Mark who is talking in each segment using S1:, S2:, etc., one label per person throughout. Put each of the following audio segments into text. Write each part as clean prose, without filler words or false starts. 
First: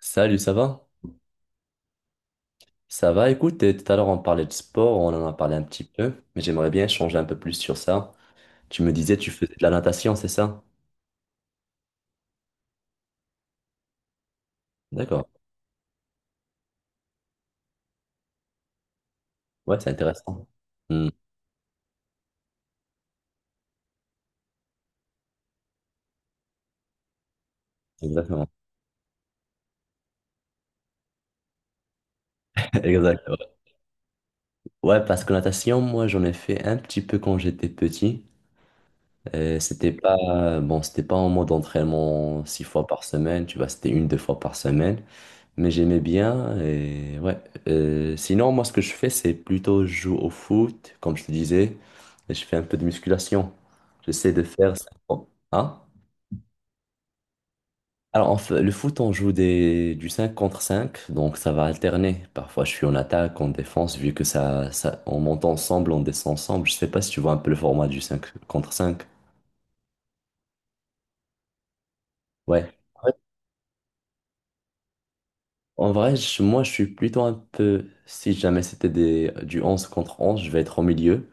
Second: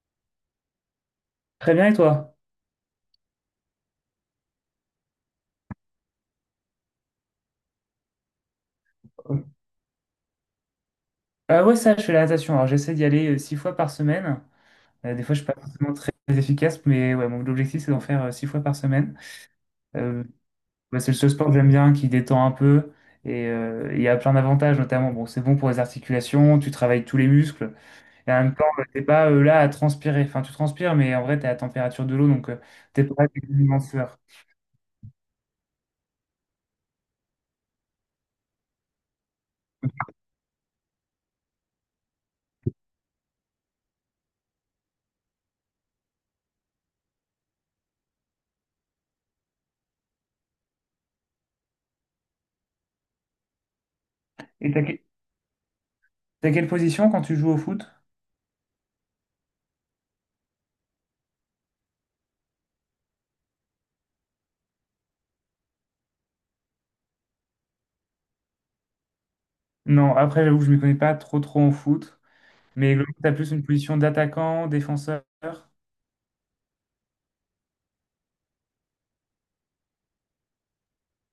S1: Salut, ça va?
S2: Très bien, et toi?
S1: Ça va, écoute, et tout à l'heure on parlait de sport, on en a parlé un petit peu, mais j'aimerais bien changer un peu plus sur ça. Tu me disais, tu faisais de la natation, c'est ça?
S2: Ouais, ça, je fais la natation. Alors, j'essaie d'y aller six fois par semaine. Des
S1: D'accord.
S2: fois, je suis pas forcément très efficace, mais ouais, mon objectif, c'est d'en faire six fois par semaine.
S1: Ouais, c'est
S2: Euh,
S1: intéressant.
S2: ouais,
S1: Hmm,
S2: c'est le seul sport que j'aime bien, qui détend un peu. Et il y a plein d'avantages, notamment, bon, c'est bon pour les articulations, tu travailles tous les muscles. Et en
S1: exactement.
S2: même temps, t'es pas là à transpirer. Enfin, tu transpires, mais en vrai, t'es à la température de l'eau, donc t'es pas
S1: Exactement.
S2: une sueur.
S1: Ouais, ouais, parce que natation, moi, j'en ai fait un petit peu quand j'étais petit. Et c'était pas, bon, c'était pas en mode entraînement 6 fois par semaine, tu vois, c'était une, deux fois par semaine. Mais j'aimais bien et ouais. Sinon, moi, ce que je fais, c'est plutôt je joue au foot, comme je te disais, et je fais un peu de musculation. J'essaie de
S2: Et
S1: faire...
S2: t'as
S1: cinq
S2: que-
S1: con- Hein?
S2: T'as quelle position quand tu joues au foot?
S1: Alors, en fait, le foot, on joue du 5 contre 5, donc ça va alterner. Parfois, je suis en attaque, en défense, vu que on monte ensemble, on descend ensemble. Je sais pas si tu vois un peu le format du 5 contre 5.
S2: Non, après, j'avoue que je m'y connais pas trop trop en foot.
S1: Ouais.
S2: Mais
S1: Ouais.
S2: tu as plus une position d'attaquant, défenseur.
S1: En vrai, moi, je suis plutôt un peu. Si jamais c'était du 11 contre 11, je vais être au milieu.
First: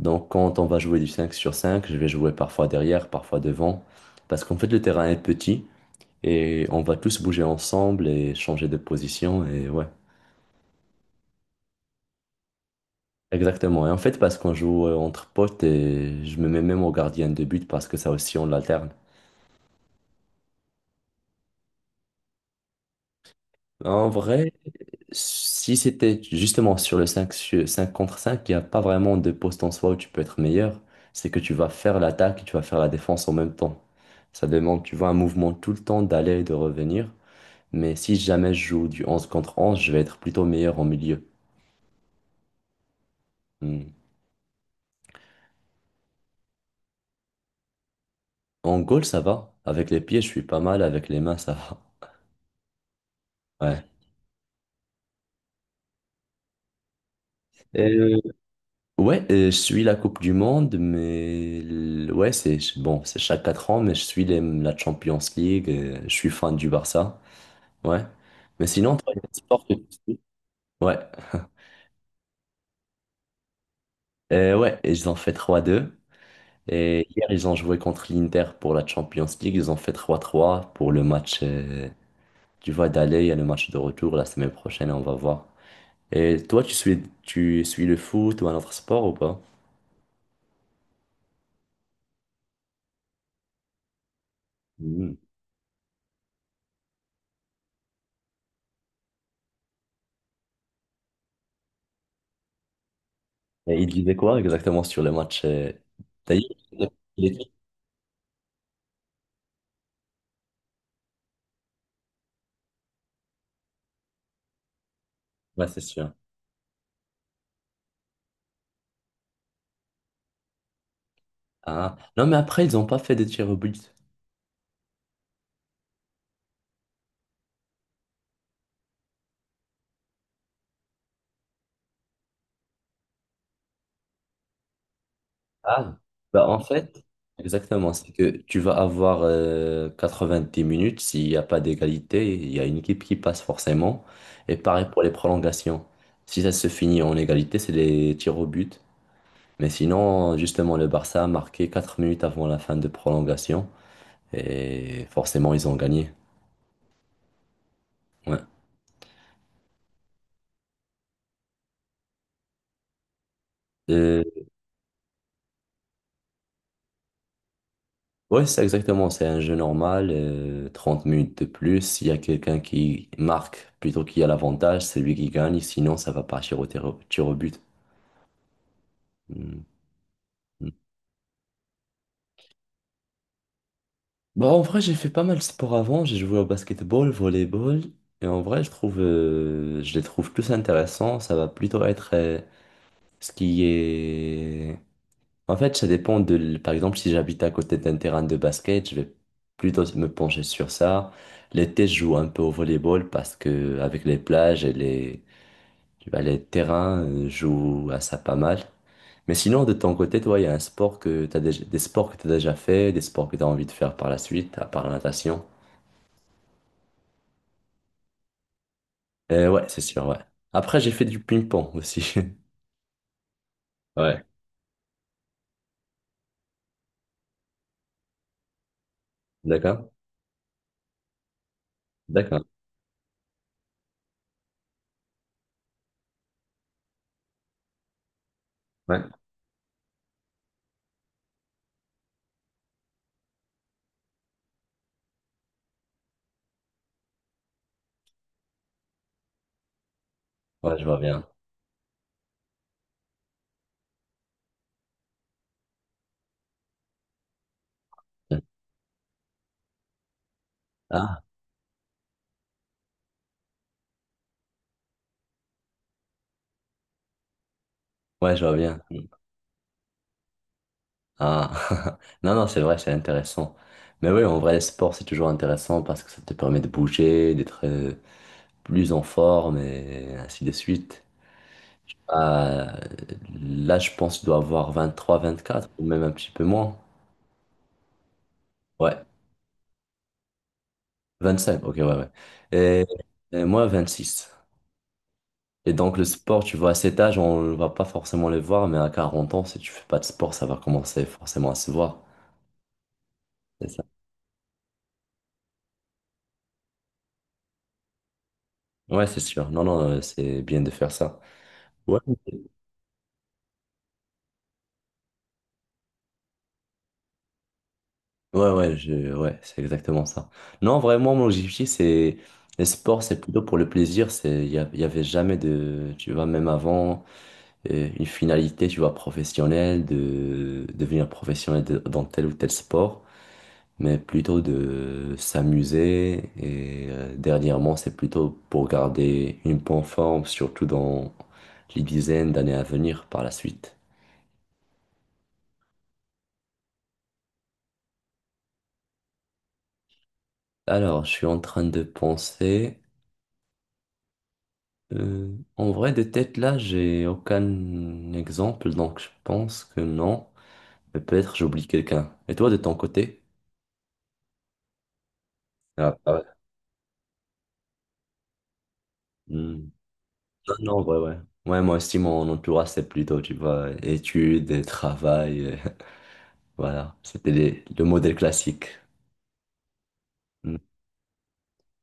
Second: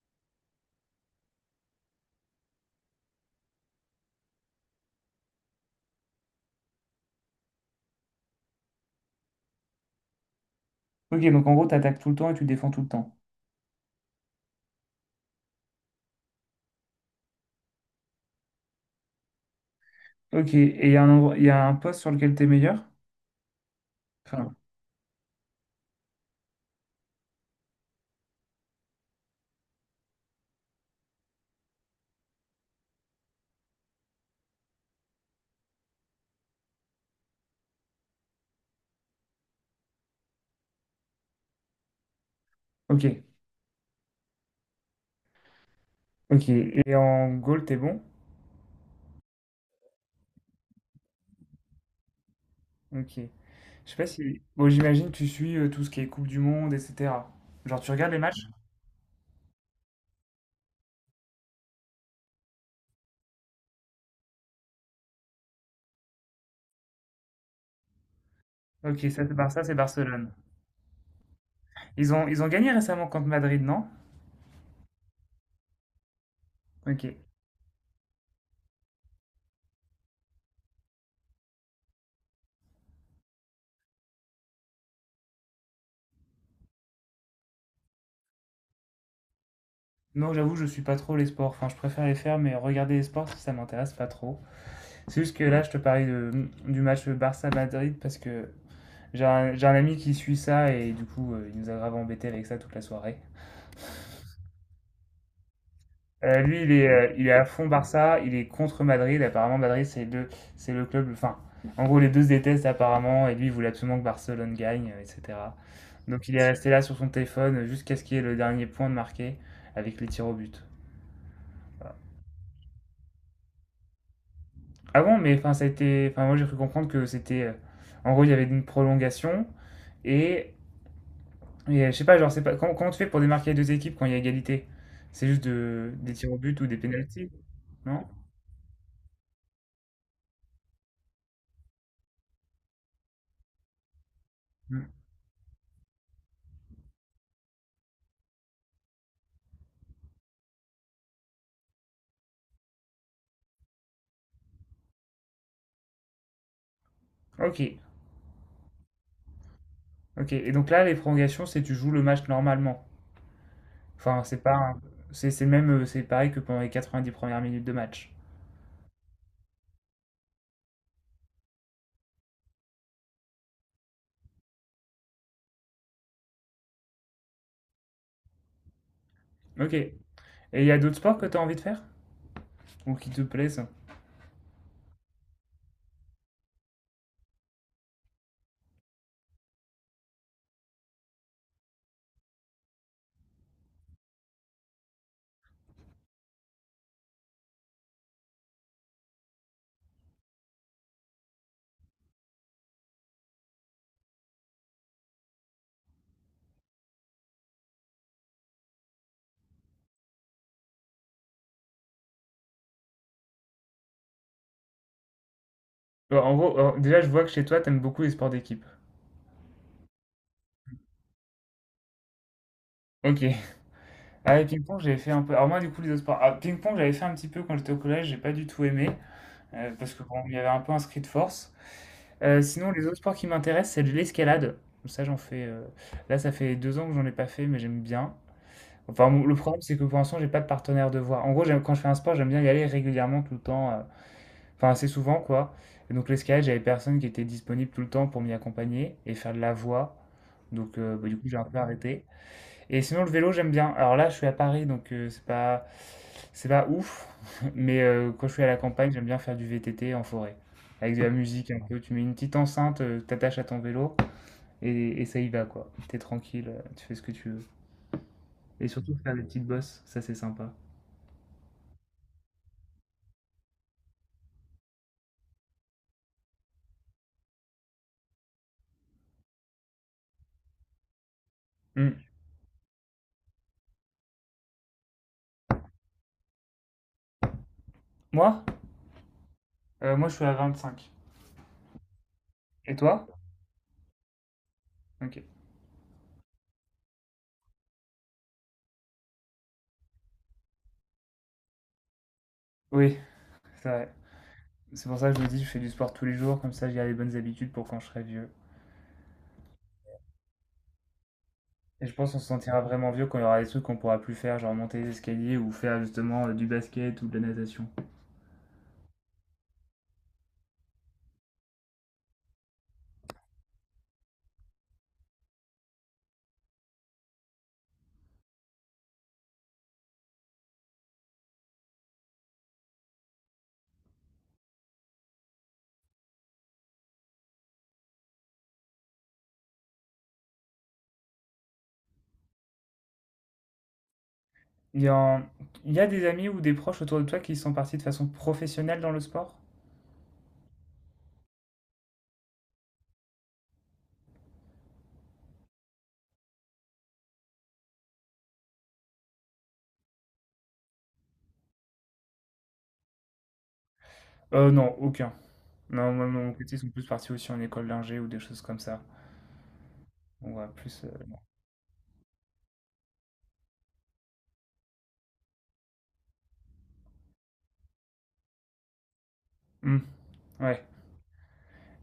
S1: Donc quand on va jouer du 5 sur 5, je vais jouer parfois derrière, parfois devant, parce qu'en fait le terrain est petit et on va tous bouger ensemble et changer de position et ouais.
S2: Ok, donc en gros, tu attaques tout le temps et tu défends tout le temps.
S1: Exactement. Et en fait parce qu'on joue entre potes et je me mets même au gardien de but parce que ça aussi on l'alterne.
S2: Ok, et il y a un poste sur lequel tu es meilleur?
S1: En vrai,
S2: Enfin,
S1: si c'était justement sur le 5 contre 5, il n'y a pas vraiment de poste en soi où tu peux être meilleur, c'est que tu vas faire l'attaque et tu vas faire la défense en même temps. Ça demande, tu vois, un mouvement tout le temps d'aller et de revenir. Mais si jamais je joue du 11 contre onze, je vais être plutôt meilleur en milieu.
S2: ok,
S1: Hmm.
S2: ok. Et en goal, t'es bon?
S1: En goal, ça va. Avec les pieds, je suis pas mal. Avec les mains, ça va.
S2: Ok.
S1: Ouais.
S2: Je sais pas si. Bon, j'imagine que tu suis tout ce qui est Coupe du Monde, etc. Genre, tu
S1: Et,
S2: regardes
S1: Euh,
S2: les matchs?
S1: Ouais, je suis la Coupe du Monde, mais ouais, c'est bon, c'est chaque 4 ans, mais je suis la Champions League, je suis fan du Barça. Ouais. Mais sinon,
S2: Ok,
S1: toi, il y a
S2: ça
S1: des
S2: c'est Barça,
S1: sports que
S2: c'est
S1: tu suis.
S2: Barcelone.
S1: Ouais.
S2: Ils ont gagné récemment contre Madrid, non?
S1: Ouais, et ils ont fait 3-2. Et
S2: Ok.
S1: hier, ils ont joué contre l'Inter pour la Champions League. Ils ont fait 3-3 pour le match tu vois, d'aller, il y a le match de retour la semaine prochaine, on va voir. Et toi, tu suis le foot ou un autre sport ou pas?
S2: Non, j'avoue, je suis pas trop les sports. Enfin, je préfère les faire, mais regarder les sports, ça m'intéresse pas trop.
S1: Mhm.
S2: C'est juste que là, je te parlais du match Barça-Madrid parce que j'ai un ami qui suit ça et du coup, il nous a grave embêté avec ça toute la soirée.
S1: Et il disait quoi exactement sur le match? D'ailleurs,
S2: Lui, il est, euh,
S1: il
S2: il est à
S1: était-
S2: fond Barça, il est contre Madrid. Apparemment, Madrid, c'est le club. Enfin, en gros, les deux se détestent apparemment et lui, il voulait absolument que Barcelone gagne, etc.
S1: ouais, c'est sûr.
S2: Donc, il est resté là sur son téléphone jusqu'à ce qu'il y ait le dernier point de marqué avec les tirs au but.
S1: Ah. Non, mais après, ils n'ont pas fait de tir au but.
S2: Ah bon, mais enfin, ça a été. Enfin, moi, j'ai cru comprendre que c'était. En gros, il y avait une prolongation et je sais pas, genre, c'est pas comment tu fais pour démarquer les 2 équipes quand il y a égalité? C'est juste
S1: Ah,
S2: des tirs au
S1: bah en
S2: but ou des
S1: fait,
S2: pénaltys?
S1: exactement,
S2: Non?
S1: c'est que tu vas avoir 90 minutes, s'il n'y a pas d'égalité, il y a une équipe qui passe forcément. Et pareil
S2: Hmm.
S1: pour les prolongations. Si ça se finit en égalité, c'est les tirs au but. Mais sinon, justement, le Barça a marqué 4 minutes avant la fin de prolongation et forcément, ils ont gagné.
S2: Ok,
S1: Ouais,
S2: ok. Et donc là, les prolongations, c'est tu joues le match normalement.
S1: Euh,
S2: Enfin, c'est pas, un- c'est le même, c'est pareil que pendant les 90 premières minutes de match.
S1: ouais, c'est exactement, c'est un jeu normal, 30 minutes de plus. S'il y a quelqu'un qui marque plutôt qu'il y a l'avantage, c'est lui qui gagne, sinon, ça va partir au tir au but. Mm.
S2: Ok. Et il y a d'autres sports que tu as envie de faire? Ou qui te plaisent?
S1: Bon, en vrai, j'ai fait pas mal de sport avant. J'ai joué au basketball, volleyball. Et en vrai, je trouve, je les trouve plus intéressants. Ça va plutôt être ce qui est en fait, ça dépend par exemple, si j'habite à côté d'un terrain de basket, je vais plutôt me pencher sur ça. L'été, je joue un peu au volleyball parce que avec les plages et les, tu vois, les terrains, je joue à ça pas mal. Mais sinon, de ton côté, toi, il y a un sport que t'as déjà, des sports que tu as déjà fait, des sports que tu as envie de faire par la suite, à part la natation.
S2: Bon, en gros, alors, déjà, je vois que chez toi, t'aimes beaucoup les sports d'équipe.
S1: Ouais, c'est sûr, ouais. Après, j'ai fait du ping-pong aussi.
S2: Ok.
S1: Ouais.
S2: Ah, et ping-pong, j'avais fait un peu. Alors, moi, du coup, les autres sports. Ah, ping-pong, j'avais fait un petit peu quand j'étais au collège, j'ai pas du tout aimé. euh,
S1: D'accord?
S2: parce que, bon, il y avait un peu un de force.
S1: D'accord.
S2: Sinon, les autres sports qui m'intéressent, c'est de l'escalade. Ça, j'en fais. Là, ça fait 2 ans que j'en ai pas fait, mais j'aime bien.
S1: Ouais.
S2: Enfin, le problème, c'est que pour l'instant, j'ai pas de partenaire de voie. En gros, quand je fais un sport, j'aime bien y aller régulièrement, tout le temps. Enfin, assez souvent, quoi. Et donc, l'escalade, j'avais personne qui était disponible tout le temps pour m'y accompagner et faire de la voie.
S1: Ouais,
S2: Donc,
S1: je vois
S2: bah, du
S1: bien.
S2: coup, j'ai un peu arrêté. Et sinon, le vélo, j'aime bien. Alors là, je suis à Paris, donc c'est pas ouf. Mais quand je suis à la campagne, j'aime bien faire du VTT en forêt. Avec de la
S1: Ah,
S2: musique un peu. Tu mets une petite enceinte, t'attaches à ton vélo et ça y va, quoi. T'es tranquille, tu fais ce que tu veux.
S1: ouais, je vois
S2: Et
S1: bien.
S2: surtout, faire des petites bosses, ça c'est sympa.
S1: Ah, non, non, c'est vrai, c'est intéressant. Mais oui, en vrai, le sport, c'est toujours intéressant parce que ça te permet de bouger, d'être plus en forme et ainsi de suite.
S2: Hmm.
S1: Euh, Là, je pense que je dois avoir 23 24 ou même un petit peu moins.
S2: Moi?
S1: Ouais,
S2: Moi, je suis à 25.
S1: 25, ok, ouais, ouais.
S2: Et
S1: Et,
S2: toi?
S1: moi, six.
S2: Ok.
S1: Et donc, le sport, tu vois, à cet âge, on ne va pas forcément le voir, mais à 40 ans, si tu fais pas de sport, ça va commencer forcément à se voir.
S2: Oui,
S1: C'est
S2: c'est
S1: ça.
S2: vrai. C'est pour ça que je me dis, je fais du sport tous les jours, comme ça j'ai les bonnes habitudes pour quand je serai vieux.
S1: Ouais, c'est sûr. Non, non, c'est bien de faire ça.
S2: Et je
S1: Ouais.
S2: pense qu'on se sentira vraiment vieux quand il y aura des trucs qu'on pourra plus faire, genre monter les escaliers ou faire justement du basket ou de la natation.
S1: Ouais, ouais, ouais, c'est exactement ça. Non, vraiment, mon objectif, c'est. Les sports, c'est plutôt pour le plaisir. C'est. Il y avait jamais de. Tu vois, même avant, une finalité, tu vois, professionnelle, de devenir professionnel dans tel ou tel sport, mais plutôt de s'amuser. Et dernièrement, c'est plutôt pour garder une bonne forme, surtout dans les dizaines d'années à venir par la suite.
S2: Il y a, il y a des amis ou des proches autour de toi qui sont partis de façon professionnelle dans le sport?
S1: Alors, je suis en train de penser. En vrai, de tête là, j'ai aucun exemple, donc je pense que non. Mais peut-être j'oublie quelqu'un. Et toi, de ton côté?
S2: Non, aucun. Non,
S1: Ah,
S2: moi,
S1: ah ouais.
S2: mon côté, ils sont plus partis aussi en école d'ingé ou des choses comme ça.
S1: Hmm.
S2: On va
S1: Non, non,
S2: plus.
S1: ouais, ouais. Ouais, moi aussi, mon entourage, c'est plutôt, tu vois, études, et travail. Voilà, c'était le modèle classique.
S2: Hmm,
S1: Hmm.
S2: ouais.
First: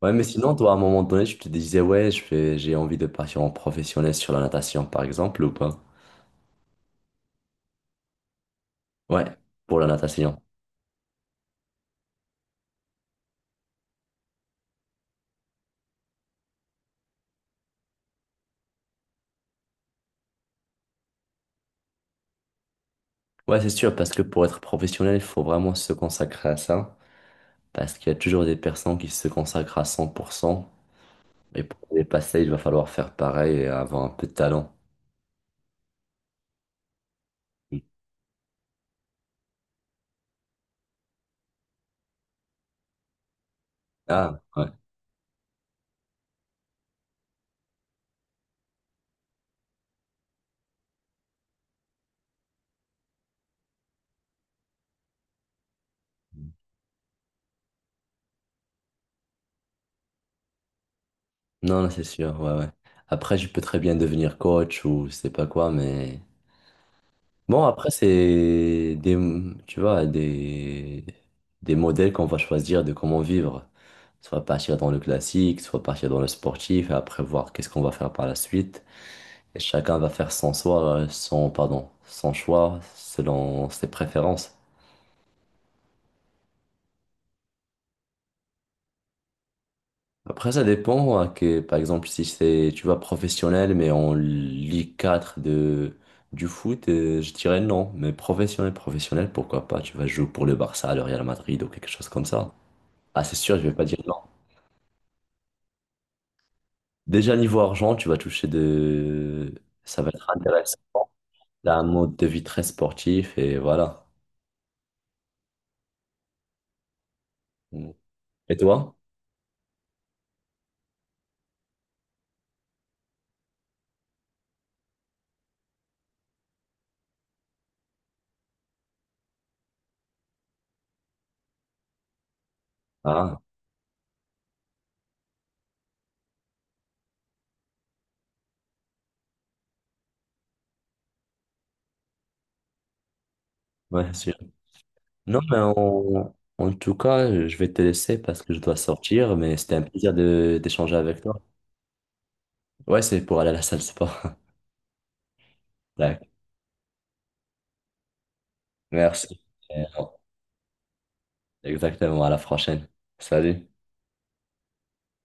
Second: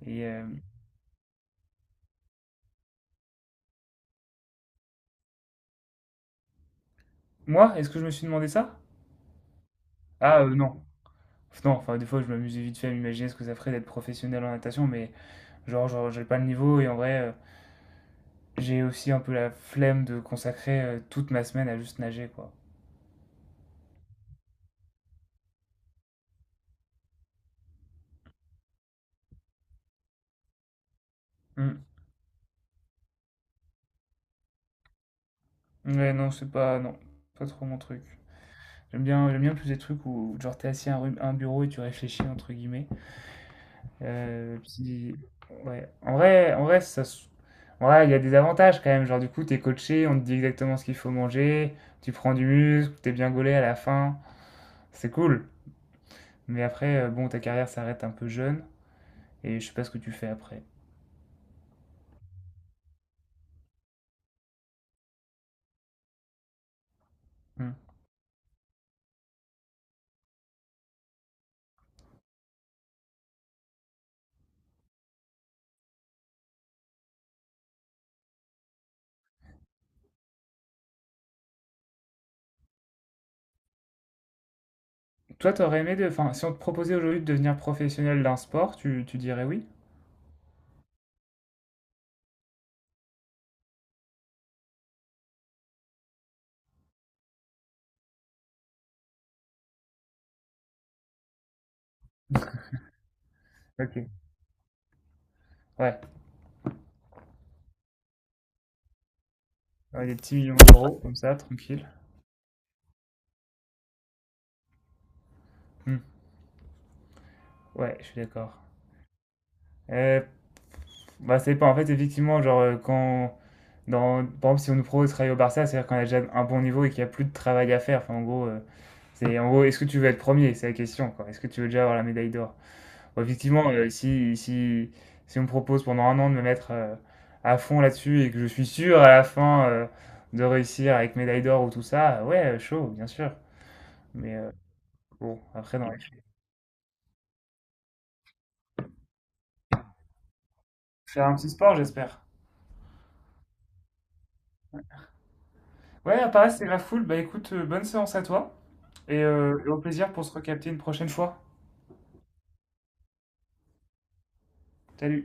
S1: Ouais, mais
S2: Et
S1: sinon, toi, à un moment donné, tu te disais, ouais, j'ai envie de partir en professionnel sur la natation, par exemple, ou pas?
S2: moi, est-ce que je me suis demandé ça?
S1: Ouais, pour la natation.
S2: Ah, non. Non, enfin, des fois, je m'amusais vite fait à m'imaginer ce que ça ferait d'être professionnel en natation, mais genre, j'ai pas le niveau et en vrai. J'ai aussi un peu la flemme de consacrer toute ma semaine à juste nager, quoi.
S1: Ouais, c'est sûr, parce que pour être professionnel, il faut vraiment se consacrer à ça. Parce qu'il y a toujours des personnes qui se consacrent à 100%. Et pour
S2: Hmm.
S1: les passer, il va falloir faire pareil et avoir un peu de talent.
S2: Ouais, non, c'est pas. Non, pas trop mon truc. J'aime bien plus des trucs où, genre, t'es assis à un bureau et tu réfléchis, entre guillemets.
S1: Ah, ouais.
S2: Puis, ouais. En vrai, ça. Ouais, il y a des avantages quand même. Genre, du coup, t'es coaché, on te dit exactement ce qu'il faut manger, tu prends du muscle, t'es bien gaulé à la fin. C'est cool. Mais après, bon, ta carrière s'arrête un peu jeune et je sais pas ce que tu fais après.
S1: Non, non, c'est sûr, ouais, ouais. Après, je peux très bien devenir coach ou je sais pas quoi, mais. Bon,
S2: Hmm.
S1: après, c'est des, tu vois, des modèles qu'on va choisir de comment vivre. Soit partir dans le classique, soit partir dans le sportif, et après voir qu'est-ce qu'on va faire par la suite. Et chacun va faire son choix, son, pardon, son choix selon ses préférences.
S2: Toi, t'aurais aimé Enfin, si on te proposait aujourd'hui de devenir professionnel d'un sport, tu dirais oui?
S1: Après, ça dépend, hein, que, par exemple, si c'est, tu vois, professionnel, mais en Ligue 4 du foot, je dirais non. Mais professionnel, professionnel, pourquoi pas? Tu vas jouer pour le Barça, le Real Madrid ou quelque chose comme ça. Ah, c'est sûr, je vais pas
S2: Ok.
S1: dire non.
S2: Ouais.
S1: Déjà, niveau argent, tu vas toucher de. Ça
S2: Ouais,
S1: va
S2: des
S1: être
S2: petits millions
S1: intéressant.
S2: d'euros, comme ça,
S1: T'as un
S2: tranquille.
S1: mode de vie très sportif et voilà.
S2: Hmm. Ouais, je suis d'accord.
S1: Et toi?
S2: Euh, Bah, c'est pas. En fait, effectivement, genre, Par exemple, si on nous propose de travailler au Barça, c'est-à-dire qu'on a déjà un bon niveau et qu'il n'y a plus de travail à faire. Enfin, en gros, En gros, est-ce que tu veux être premier? C'est la question, quoi. Est-ce que tu veux déjà avoir la médaille d'or? Bon,
S1: Ah,
S2: effectivement, si on me propose pendant un an de me mettre à fond là-dessus et que je suis sûr à la fin de réussir avec médaille d'or ou tout ça, ouais, chaud, bien sûr.
S1: ouais, sûr.
S2: Mais bon,
S1: Non, mais
S2: après, dans les faits.
S1: en tout cas, je vais te laisser parce que je dois sortir, mais c'était un plaisir de d'échanger avec
S2: Faire un
S1: toi.
S2: petit sport, j'espère.
S1: Ouais, c'est pour aller à la salle de sport.
S2: Ouais,
S1: D'accord.
S2: à Paris, c'est la foule. Bah écoute, bonne séance à toi et,
S1: Merci.
S2: euh, et au
S1: Et, euh,
S2: plaisir pour se recapter une prochaine fois.
S1: Exactement, à la prochaine. Salut.
S2: Salut!